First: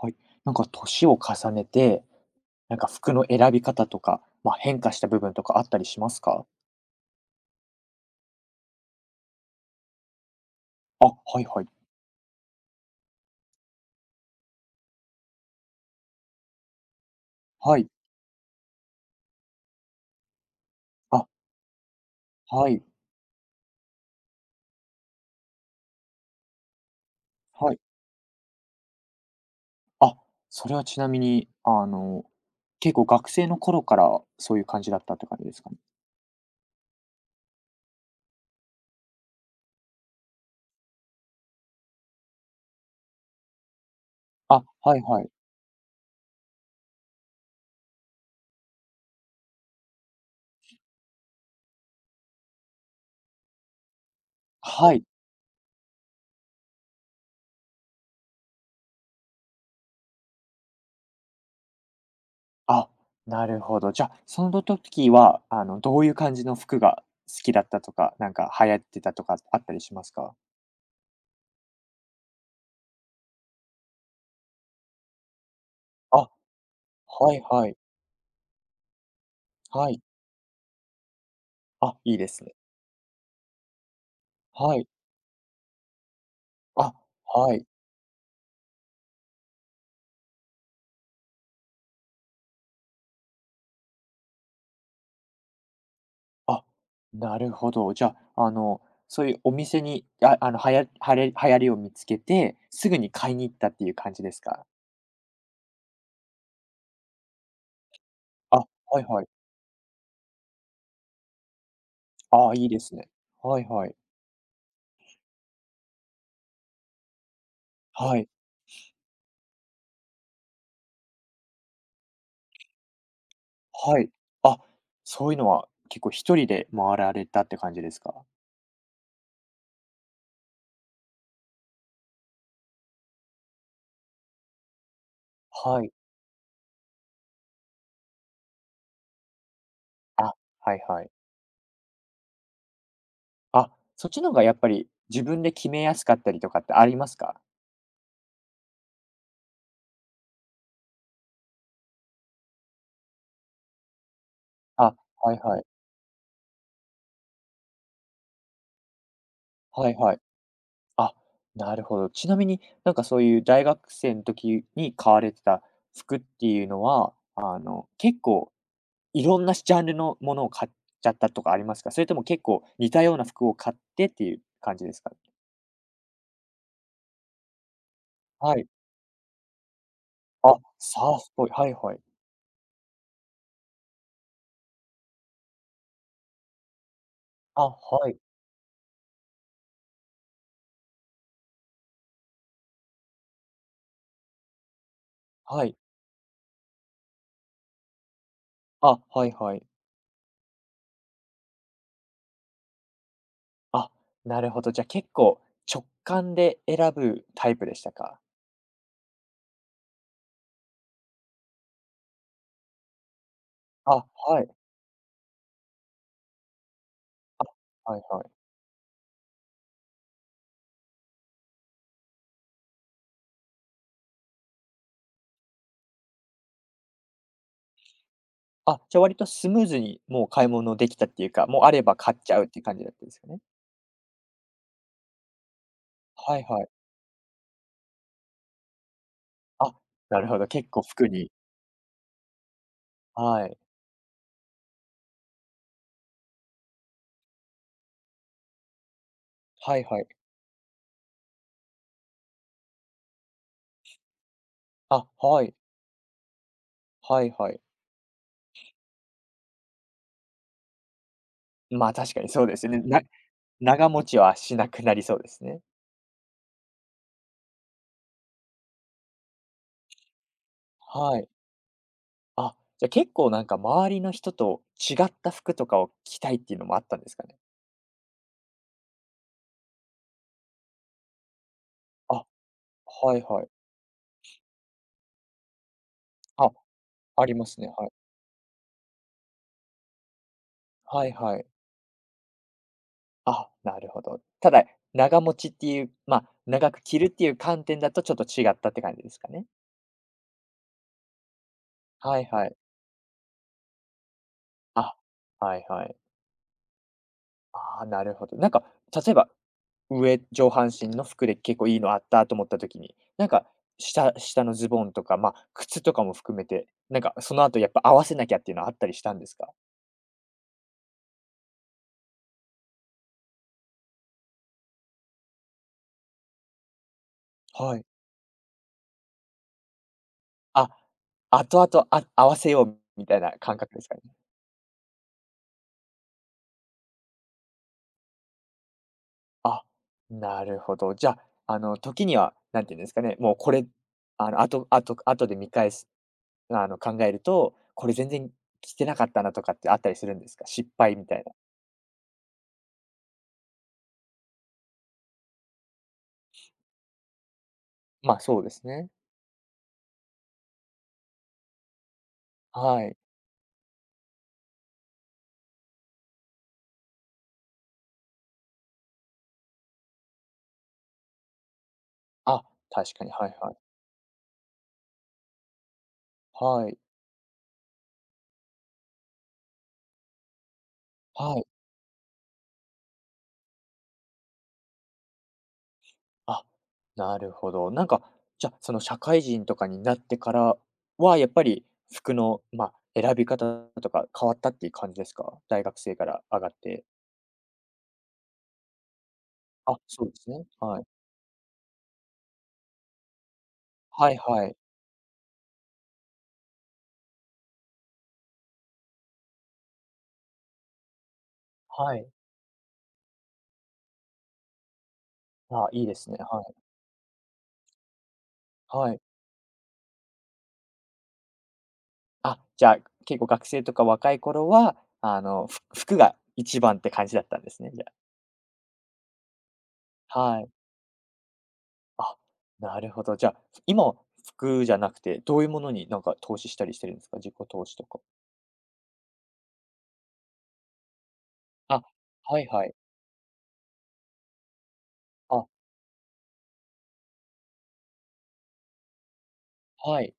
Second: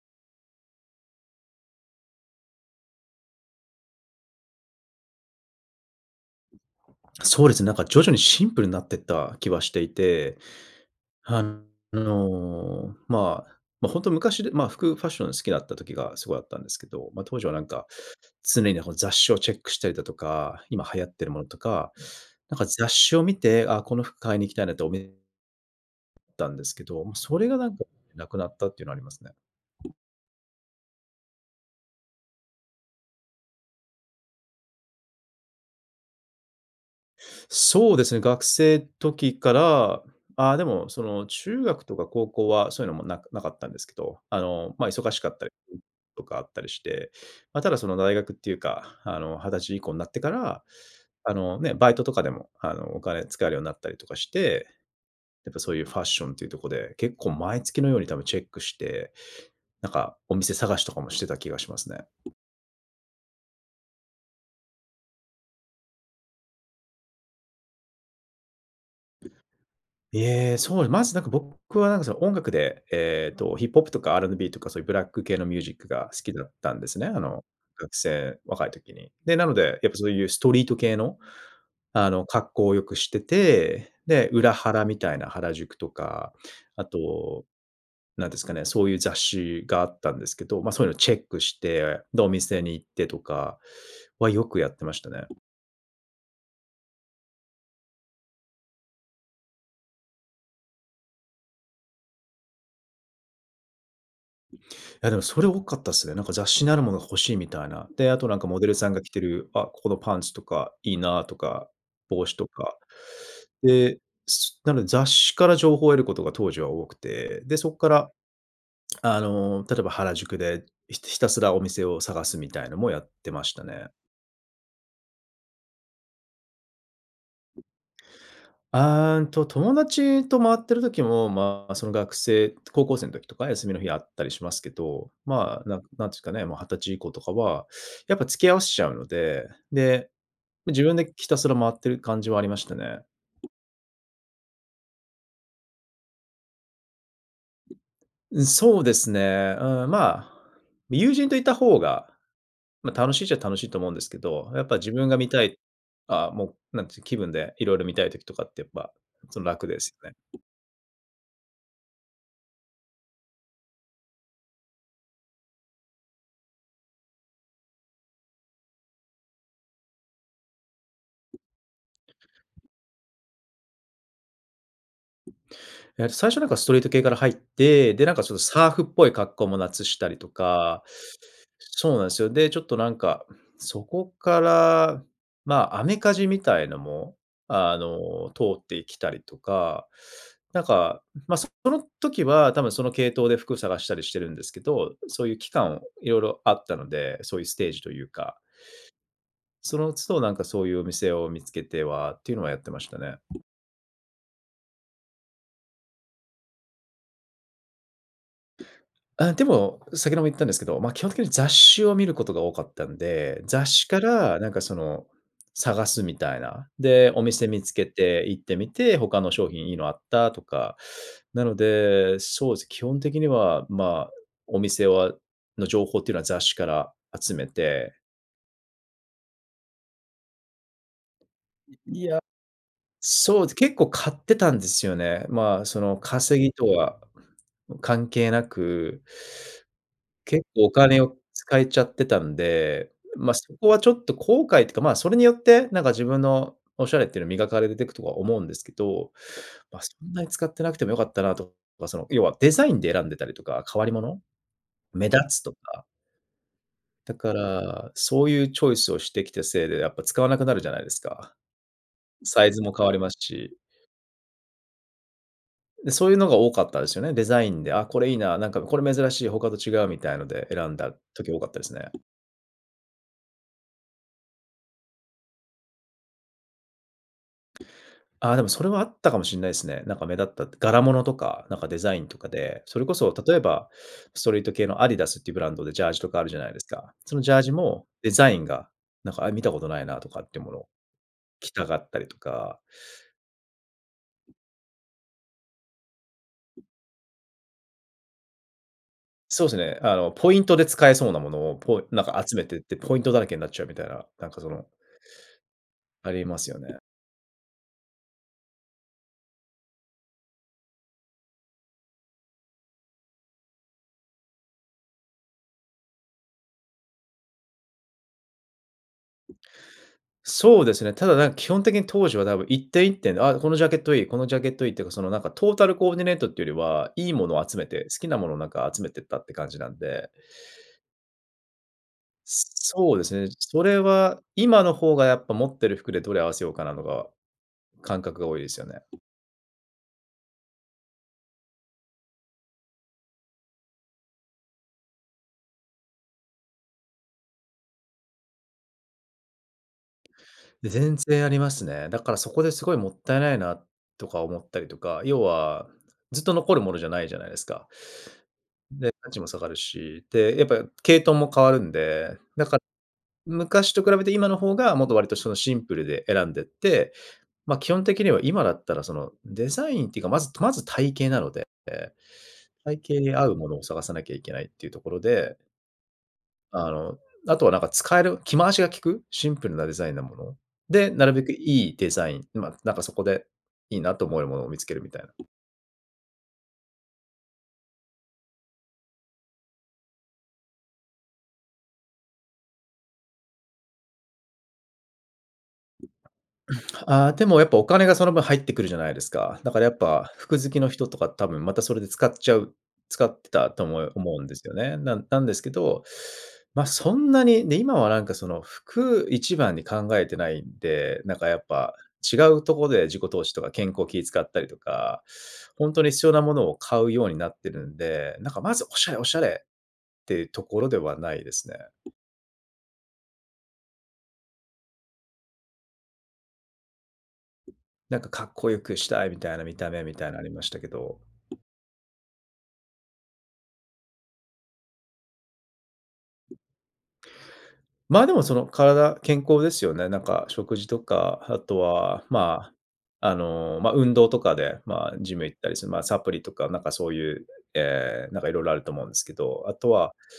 はい。なんか年を重ねて、なんか服の選び方とか、まあ、変化した部分とかあったりしますか？そうですね、なんか徐々にシンプルになってった気はしていて、あ、はあいはい。本当昔で、服、ファッション好きだった時がすごいあったんですけど、当時はなんはか、い。常になんか雑誌をチェックしたりだとか、今流行ってあ、るものとか、なんかはい。雑誌を見て、あ、この服買いに行きたいなって思ったんですけど、もうそれがなはんい。かなくなったっていうのはありますね。あ、それはちなみに、あの、結構学生の頃からそういう感じだったって感じですかね？そうですね、学生時から、でも、その、中学とか高校はそういうのもなかったんですけど、あ、はい忙しはかい。ったりとかあったりして、その、大学っていうか、あの、20歳以降になってから、ね、バイトとかでも、お金使えるようになったりとかして、はい。やっぱ、そういうファッションっていうところで、結構毎月のように多分チェックして、なんか、お店探しとかもしてた気がしますね。あ、なるほど。じゃあ、その時は、あの、どういう感じの服が好きだったとか、なんか流行ってたとかあったりしますか？ええ、そう、まずなんか僕はなんかその音楽で、ヒップホップとか R&B とかそういうブラック系のミュージックが好あ、きだったんですね。あはいの、はい。学生、若い時に。で、なので、やはっぱい。そういうストリート系の、あ、あいいの、です格ね。好をよくしてて、で、裏は原い。みたいな原宿とか、ああ、と、はい。なんですかね、そういう雑誌があったんですけど、ま、そういうのチェックして、で、お店に行ってとかはよくやってましたね。あ、なるほど。じゃあ、あの、そういうお店に、はやはれ流行りを見つけて、すぐに買いに行ったっていう感じですか？や、でもそれ多かったっすね。なんか雑誌にあるものが欲しいみたいな。で、あとなんかあ、モデルさんがはい着てはい。る、あ、ここのパンツとかいいなとか、帽子とああ、いいか。ですね。はいはい。で、なので雑誌から情報を得ることが当時は多くて、で、そこから、はい。あの、例えば原宿で、ひたすらお店を探すみたいのもやってましたね。はい。あ、そういうのは結構一人で回られたって感じですか？あーんと、友達と回ってる時も、まあ、その学生高校生の時とか休みの日あったりしますけど、まあ、はい。なんていうかね、もう20歳以降とかは、やっぱ付き合わせちゃうので、で、あ、は自い分はい。でひたすら回ってる感じはありましたね。あ、そっちの方がやっぱり自分で決めやすかったりとかってありますか？うん、そうですね。うん、まあ、友人といた方が、まあ、楽しいっちゃ楽しいと思うんですけど、やっぱ自あ、分が見はいたい、はい。あもう、なんていう気分でいろいろ見たい時とかってやっぱ、その、楽ではいすよはね。い。あ、なるほど。ちなみになんかそういう大学生の時に買われてた服っていうのは、あの、結構いろんなジャンルのものを買っちゃったとかありますか？それとも結構似たような服を買ってっていう感じですか？最初なんかストリート系から入って、で、なんかちょっとはい。サーフっぽい格好も夏したりとあ、か、サーフボーイ、はいそはうい。なんですよ。で、ちょっとなんか、そこから、まあ、アメカジみたいのも、あ、あはい、の、通ってきたりとか、その時は多分その系統で服探したりしてるんですけど、そういう期はい。間いろいろあったので、そういうステージというか、あ、はいはい。その都度なんかそういうお店を見つけてはっていうのはやってましたね。あ、なるほど。じゃあ、結構直感で選ぶタイプでしたか？あ、でも、先ほども言ったんですけど、基本的に雑誌を見ることが多かったんで、雑誌あ、からはい、なんかその、探すみたいな。で、お店見つけはいはてい。行ってみて、他の商品いいのあったとか。なので、そうです、基本的には、まあ、お店の情報っていうのは雑誌から集めて、あ、じゃ割とスムーズにもう買い物できたっていうか、もうあればい買っや、ちゃうっていう感じだったんですよね。そう結構買ってたんですよね。まあ、そのは稼いぎはとい。は関係なくあ、なるほ結ど、構結お構金服をに。使えちゃってたんで、ま、はそい。こはちょっと後悔ってか、ま、それによって、なんか自分のおしゃれっていうの磨かれてくとは思うんですけど、はま、いそはい。んなに使ってなくても良かったなとか、その、要はデザインで選んでたりとか、変わり物、あ、目立つはとい。か、だはかいはい。ら、そういうチョイスをしてきたせいで、やっぱ使わなくなるじゃないですか。まあ、確かにサそうイでズすもよね。変わりますし、長持ちはしなくなりそうですね。で、そういうのが多かったですよね。デザインで、あ、これいいな、なんかこれ珍しい、他と違うみたいので選んだはい。時多かったですね。あ、じゃ結構なんか周りの人と違った服とかを着たいっていうのもあったんですかね？ああ、でもそれはあったかもしれないですね。なんか目立った柄物とか、なんかデザインあ、とかで、それこそはい例えはい。ば、ストリート系のアディダスっていうブランドでジャージとかあるじゃなあ、いですか。そのあジりャーまジすね。はもい。デザインが、なんか、あ、見たことないなとかっていうものをはいはい。着たがったりとか、あ、なるほど。ただ、長持ちっていう、まあ、長く着るっていう観点だとちょっと違ったって感じですかそね。うですね、あの、ポイントで使えそうなものを、なんはかい集めはてい。って、ポイントだらけになっちゃうみたいな、なんかその、あ、はいはい。ありますよね。ああ、なるほど。なんか、例えば、上半身の服で結構いいのあったと思った時に、なんか、下のズボンとか、まあ、靴とかも含めて、なんか、その後やっぱ合わせなきゃっていうのはあったりしたんですか？そうですね。ただなんか基本的に当時は多分一点一点で、あ、このジャケットいいっていうか、そのなんかトータルコーディネートっていうよりは、いいものを集めはて、い。好きなものをなんか集めてったって感じなんで、あ、後々あ合わせようそうでみたすいね。な感そ覚れですかね？は今の方がやっぱ持ってる服でどれ合わせようかな、感覚が多いですよね。あ、なるほど。じゃあ、あの、時には、なんていうんですかね、もうこれ、あの、あとあとあとで見返す、あの、考えると、これ全然着てなかったなとかってあったりするんですか？で、失全敗みたい然あな。りますね。だからそこですごいもったいないなとか思ったりとか、要はずっと残るものじゃないじゃないですか。まあ、そうですね。で、価値も下がるし、で、やっぱ系統も変わるんで、だからはい。昔と比べて今の方が、もっと割とそのシンプルで選んでって、ま、基本的には今だったらそのデザインっていうか、まず体型なので、あ、体確型かに、には合ういもはい。のを探さなきゃいけないっていうところで、はあい。の、あとはなんか使える着回しが効く、シンプルなデザインなもの。で、なるべくはい。いいデザイン、ま、なんかそこでいいなと思えるものを見つけるみたいな。あ、なるほど。なんか、じゃあ、その社会人とかになってからは、やっぱり服の、まあ、選び方とか変わったっていう感じですか？大学生から上がって。ああ、でもやっぱお金がその分入ってくるじゃないですか。だからやっあ、そうぱです服ね。好きのはい。人とか多分またそれで使っちゃう使ってたとは思いうんではすよい。ね。なんですけど、ま、そんなに、で、今はなんかその服一番に考えてないんで、なんかやっぱはい。違うところで自己投資とか健康気使ったりとか、あ、本当いいにで必す要ね。なもはのい。を買うようになってるんで、なんかまずはい。おしゃれっていうところではないですね。あ、じゃあ、結構学生とか若い頃は、あの、服が一番って感じだったんですね、じゃあ。なんかかっこよくしたいみたいな見た目みたいなのありまはしい。たけど。あ、なるほど。じゃあ、今は服じゃなくて、どういうものになんか投資したりしてるんですか？自己投資とか。でもその体健康ですよね。なんか食事とか、あとあ、は、はいはい。運動とかで、ま、ジム行っあ、たりする、ま、サプリとか、なんかそういう、なんかいろいろあると思うんですけど、あとは、はい。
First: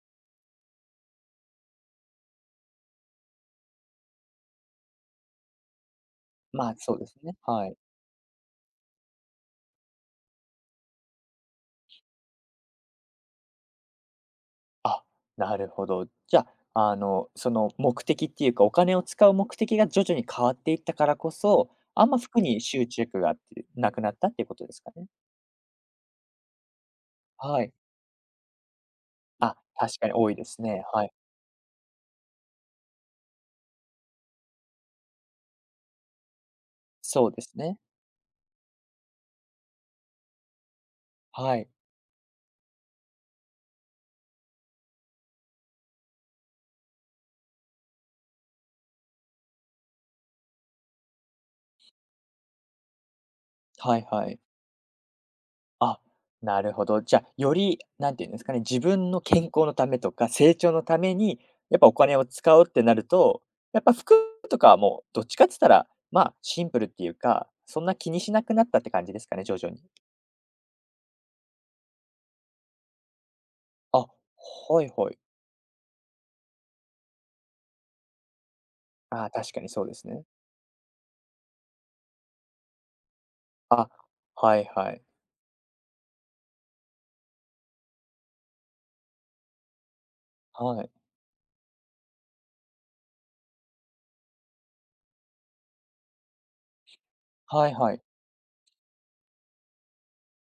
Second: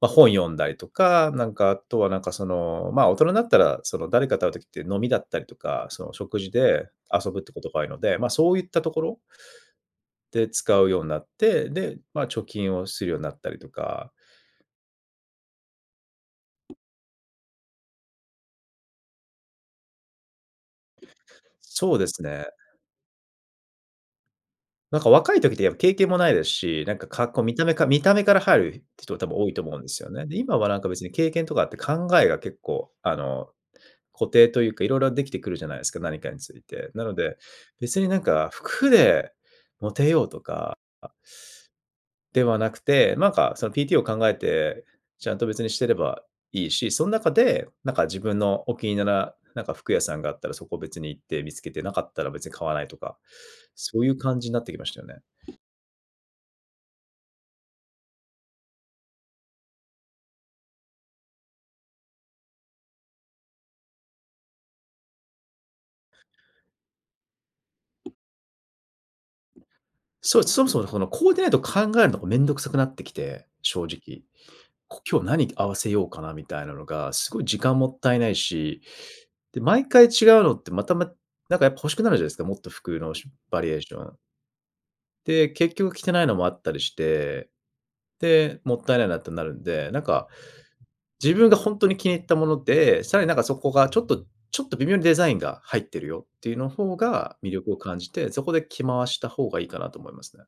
ま、本読んだりとか、なんか、あとはなんかその、大人になったら、その誰かと会う時って飲みだったりとか、その食事まあ、でそうです遊ね。ぶってこはとい。が多いので、そういったところで使うようになって、で、ま、貯金をするようになったりとか、あ、なるほど。じゃあ、あの、その目的っていうか、お金を使う目的が徐々に変わっていったからこそ、そうあでんます服ね。に執着があってなくなったっていうことですかなんね？か若い時ってやっぱ経験もないですし、なんか格好見はたい。目か見た目から入る人多分多いあ、と思うんで確すかよにね。多で、いで今すはなんね。か別はにい。経験とかあって考えが結構固定というか、色々できてくるじゃないですか、何かについて。なのそうで、ですね。別になんか服でモテようとかはい。ではなくて、なんかその PT を考えて、ちゃんと別にしてればいいし、その中で、なんか自分のお気に入りななんか服屋さんがあったらそこ別に行って見つけて、なかったら別に買わないとか、はそういいうはい。感じになってきましたよね。あ、なるほど。じゃあ、より、なんていうんですかね、自分の健康のためとか、成長のために、やっぱお金を使うってなると、やっぱ服とかはもうどっちかっつったら、まあ、シンプルっていうか、そんな気にしなくなったって感じですかね、徐々に。そう、そもそもそのコーディネート考えるのがめんどくさくなってきて、正あ、直。はいこはい。今日何合わせようかなみたいなのが、すごい時間もったいないし、ああ、確で、かにそう毎で回す違ね。うのってまたまなんかやっぱ欲しくなるじゃないですか、もっと服のバリエーあ、ション。はいはい。で、結局着てないのもあったりして、で、もったいないなってなるんで、なんかはい。自分が本当に気に入ったもので、さらになんかそこがちょっと微妙にデザインが入ってるよっていうの方が魅は力いをは感い。じて、そこで着回した方がいいかなと思いますね。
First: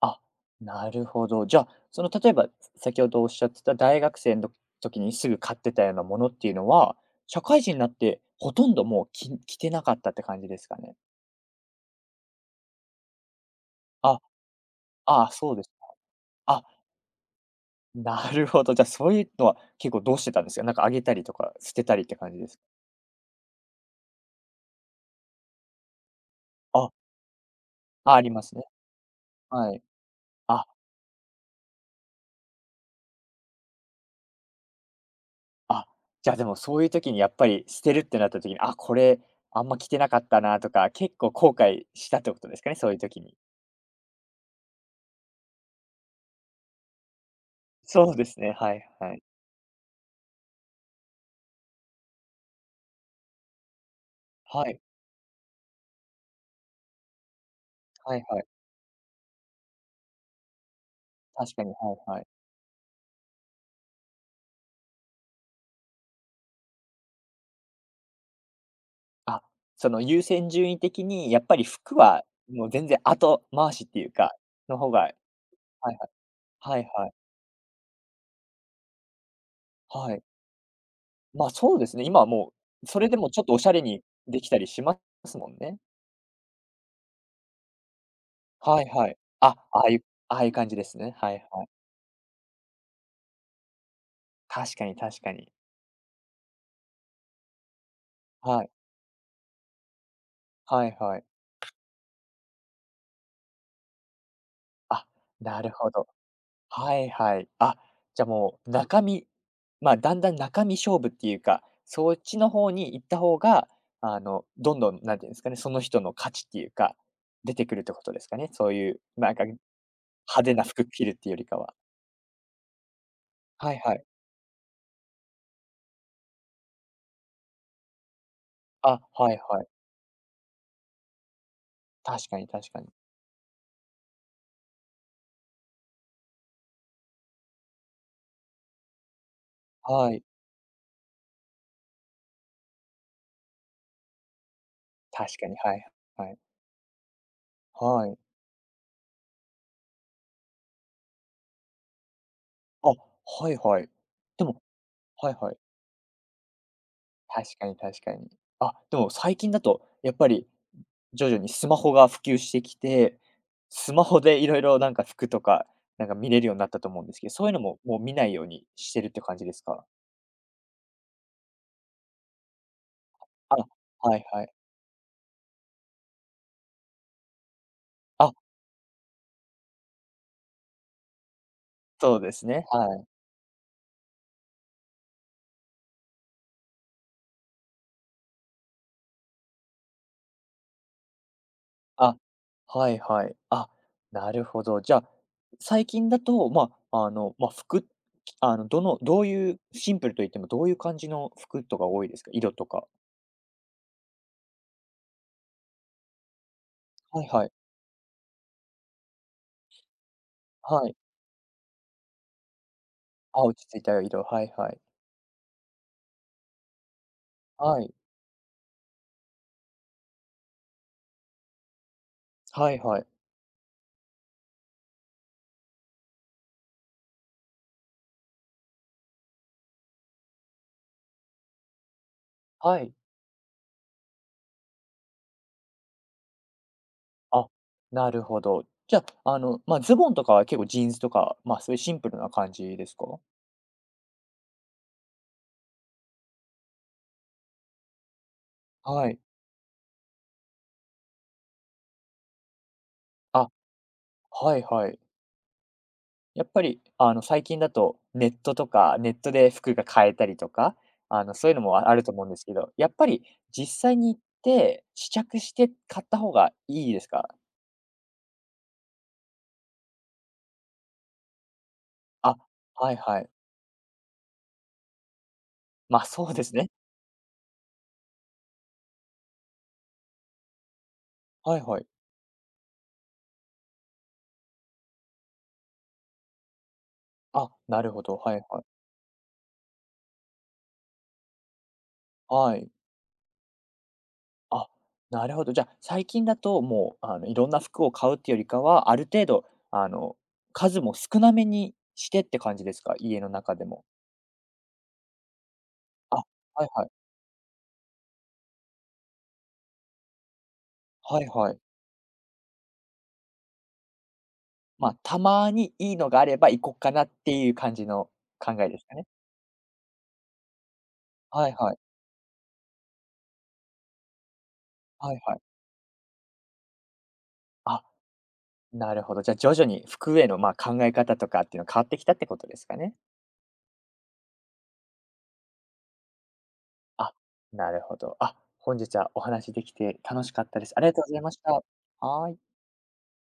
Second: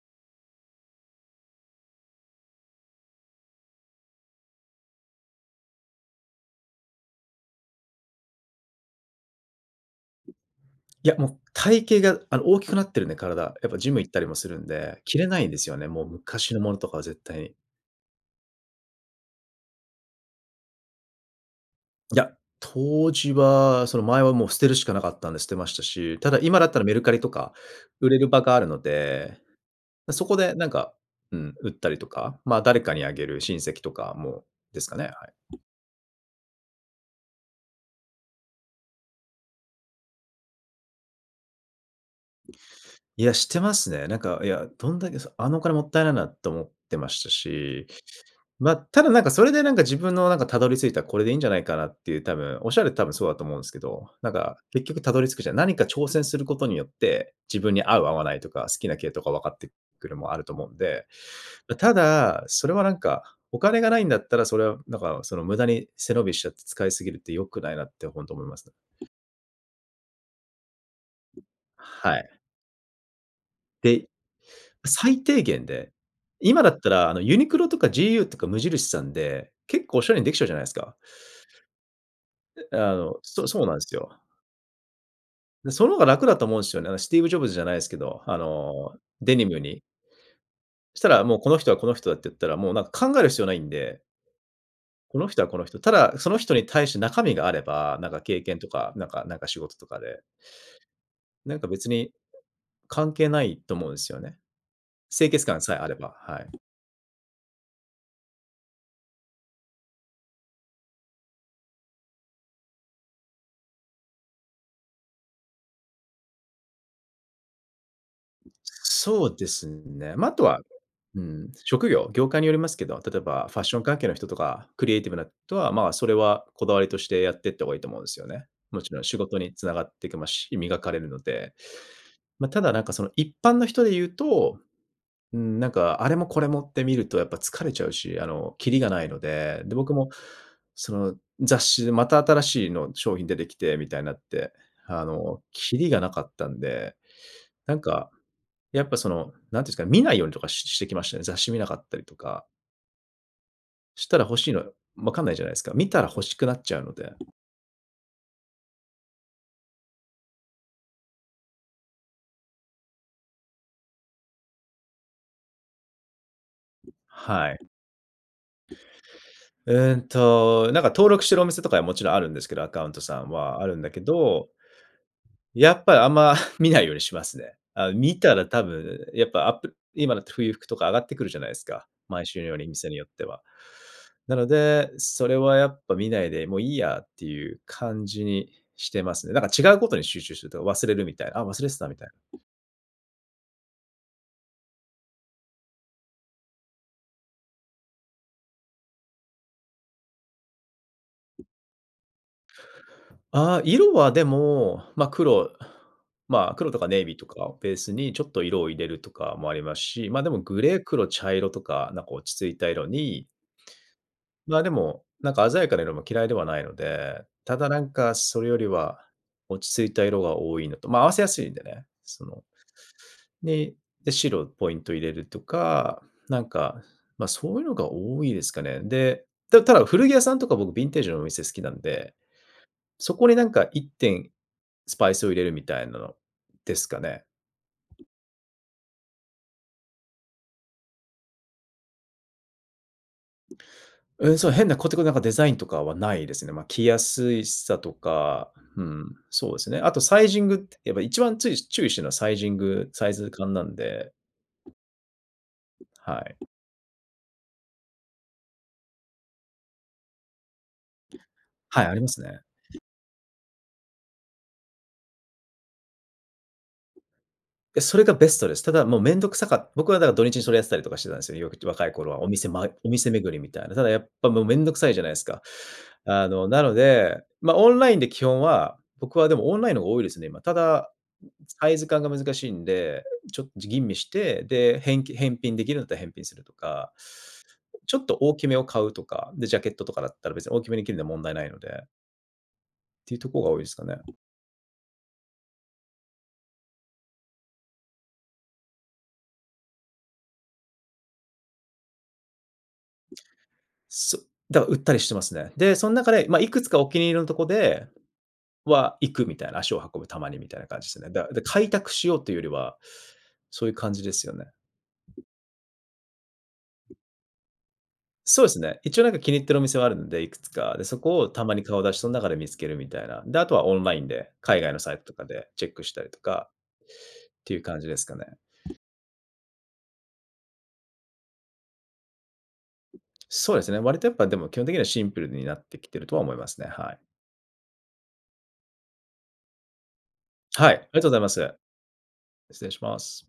あ、なるほど。じゃあ、その例えば、先ほどおっしゃってた大学生の時にすぐ買ってたようなものっていうのは、社会人になってほとんどもう着てなかったって感じですかね？いや、もう体型が、大きくなってるんで、体。やっぱジム行ったあ、りもするんで、着あれあ、ないんそうでですす。よね、もう昔のあ、ものとかは絶対に。なるほど。じゃあ、そういうのは結構どうしてたんですか？なんかあげたりとか捨てたりっていや、感じですか。当時は、その前はもう捨てるしかなかったんで捨てましたし、ただ今だったらあ、メルカリとか売あ、れあるり場まがすあね。るので、はい。そこであ、なんか、うん、売ったりとか、まあ、誰かにあげる親戚とかもですかね、はい。あ、じゃあ、でもそういう時にやっぱり捨てるってなった時に、あ、これあんま着てなかったなとか、結構後悔したってことですかね？そういう時いや、に。してますね。なんか、いや、どんだけ、そあのお金もったいないなと思ってましたし、そうですね、はま、いただはない。んかそれでなんか自分のなんかたどり着いたこれでいいんじゃないかなっていう多分、おっしゃる多分そうだと思うんですけど、なんかはい、結局たどり着くじゃん何か挑戦することによって、自分に合う合はわいないはい。とか、好きな系とか分かってくるもあると思うんで、確かに、ま、たはいはい。だ、それはなんか、お金がないんだったら、それはなんかその無駄に背伸びしちゃって使いすぎるって良くないなってほんと思いますね。あ、その優先順位的にやっぱり服ははい。もう全然後回しってでいうか、の方が。はい最低限で、はい。今だはっいたはらい。あのユニクロとか GU とか無印さんで、結構おしはゃれい。にできちゃうじゃないですか。ま、そうですね、今はもう、それでもちょっそとおそうしゃなんでれすによ。できたりしますもんで、ね。その方が楽だと思うんですよね。あのスティーブ・ジョブズじゃないですけど、はいはい。デニあ、ムに。ああいう感じでしすたね。らはいもうこのはい。人はこの人だって言ったら、もうなんか考える必要ないんで、確かにこ確のか人はに。この人。ただ、その人に対して中身があれば、なんか経験はとい。か、なんかなんか仕事とかで、はいはい。なんか別に関係ないと思うんですよね。あ、清潔な感るさえあほれど。ば、はい。はいはい。あ、じゃあもう中身、まだんだん中身勝負っていうか、そっちの方に行った方が、あの、どんどんなんていうんですかね、その人の価値っていうか、出てくるってことですかね。そういうそなんうか、で派すね。まあ、あと手は、な服着るっうていうよりん、かは。職業、業界によりますけど、例えばファッはショいンは関い。係の人とか、クリエイティブな人は、まあ、それはこだわりとしてやっていった方がいいと思うんですよね。もちろあ、ん仕は事いにはい。繋がっていきますし、磨かれるので。確かまあ、にただ確なかんに。かその一般の人で言うと、うん、なんかあれもこれもって見るとやっぱ疲れちゃうし、キリがないので、で、僕もはい。その雑誌でまた新しいの商品出てきてみたいになって、確かに、はキリいがなかはっい。たんで、なんはかい。やっぱその、なんていうんですか、見ないようにとかしてきましたね。雑誌見なかったりとか、あ、はいはい。したら欲でしいも。のわかんはないいじゃないはでい。すか。見たら欲しくなっちゃうので。確かに確かに。あ、でも最近だとやっぱり徐々にスマホが普及してきて、スマホでいろいろなんか服とか、なんか見れるようになったと思うんですけど、そうはいうい。のも、もう見ないようにしてるって感じですうか？ーんと、なんか登録してるお店とかはもちろんあるんですけど、アカウントさんあ、はあるんだけはいはど、い。やっぱりあんま 見ないようにしますね。あ、見あ、たら多分、やっぱアップ今だって冬服とか上がってくるじゃないですか。そう毎で週のすようね、に店はによい。っては。なので、それはやっぱ見ないで、もういいやっていう感じにしてますね。なんか違うことに集中するとか忘れるみたいな、あ、忘れてたみたいな。あ、はいはい。あ、なるほど。じゃあ、最近だと、まあ、あの、まあ、服、あの、どういうシンプルといってもどういう感じの服とか多いですか？色とか。ああ、色はでも、ま、あ黒、まあ、黒とかネイビーはといかはい。をベースにちょっと色を入れるとかもありますし、ま、あでもグレー、はい。黒、茶色とか、なんか落ち着いた色に、あ、落ち着いた色、はいま、あはでい。も、なんか鮮やかな色も嫌いではないので、ただなはんい。かそれよりは落ち着いた色が多いのと、ま、あ合わせやすいんでね、その、はいはい。に、で、白ポイント入れるとか、なんか、ま、そういうのが多いですかね。で、だ古着屋さんとか僕ヴィンテージのお店好きなんで、はい。そこになんか1点スパイスを入れるみたいなのですかね。あ、なるほど。じゃあ、あの、まあ、ズボンとかは結構ジーンズとか、まあ、そういうシンプルな感じですか？うん、そう、変なコテてくなんかデザインとかはないですね。まあ、着やすいさとか、うはん、い。そうですね。あとサイジングって、やっぱ一番つい注意してるのはサイジング、サイズあ、感なんで、はいはい。はやい。っぱり、あの、最近だとネットとか、ネットで服が買えたりとか、あの、そういうのもはい、ああありるまとす思うんでね。すけど、やっぱり実際に行って試着して買った方がいいですか？やそれがベストです。ただもうめんどくさかっ僕はだから土日にそれやってたりとかしてたんですよ。よく若い頃はあ、おはい店は巡い。りみたいな。ただやっぱもうめんどくさいじゃないですか。ま、そうですなね。ので、ま、オンラインで基本は、僕はでもオンラインの方が多いですね、今。ただ、はいサイはい。ズ感が難しいんで、ちょっと吟味して、で、へんき返品できるんだったら返品するとか、あ、なるちょほっど、とは大いきめはをい。買うとか、で、ジャケットとかだったら別に大きめに着るのは問題ないので、っはい。ていうとこが多いですかね。あ、なるほど。じゃあ、最近だともう、あの、いろんな服を買うっていうよりかは、ある程度、あの、数も少なめにしてって感じですか？家の中でも。そだから売ったりしてますね。で、そん中あ、で、ま、いくはついかはおい。気に入りのとこでは行くみたいな、足を運ぶたまにみたいな感じですね。はいはい。開拓しようというよりは、そういう感じですよね。まあ、たまにいいのがあれば行こっかなっていう感じのそうで考すえでね。すか一応ね。なんか気に入ってるお店はあるので、いくつか。で、そこをたはいまにはい。顔出し、その中で見つけるみたいな。で、あとはオンラインで、海外のサイトはといかはい。でチェックしたりとかっていう感あ、じですかね。なるほど。じゃあ、徐々に服への、ま考え方とかっていうのが変わってきたってことですかね。そうですね。割とやっぱでも基本的にはシンプルになってきてるとは思いますね。はい。あ、なるほど。あ、本日はお話できて楽しかったではす。い、あありりががとうとうごござざいいまました。す。はーい。失礼します。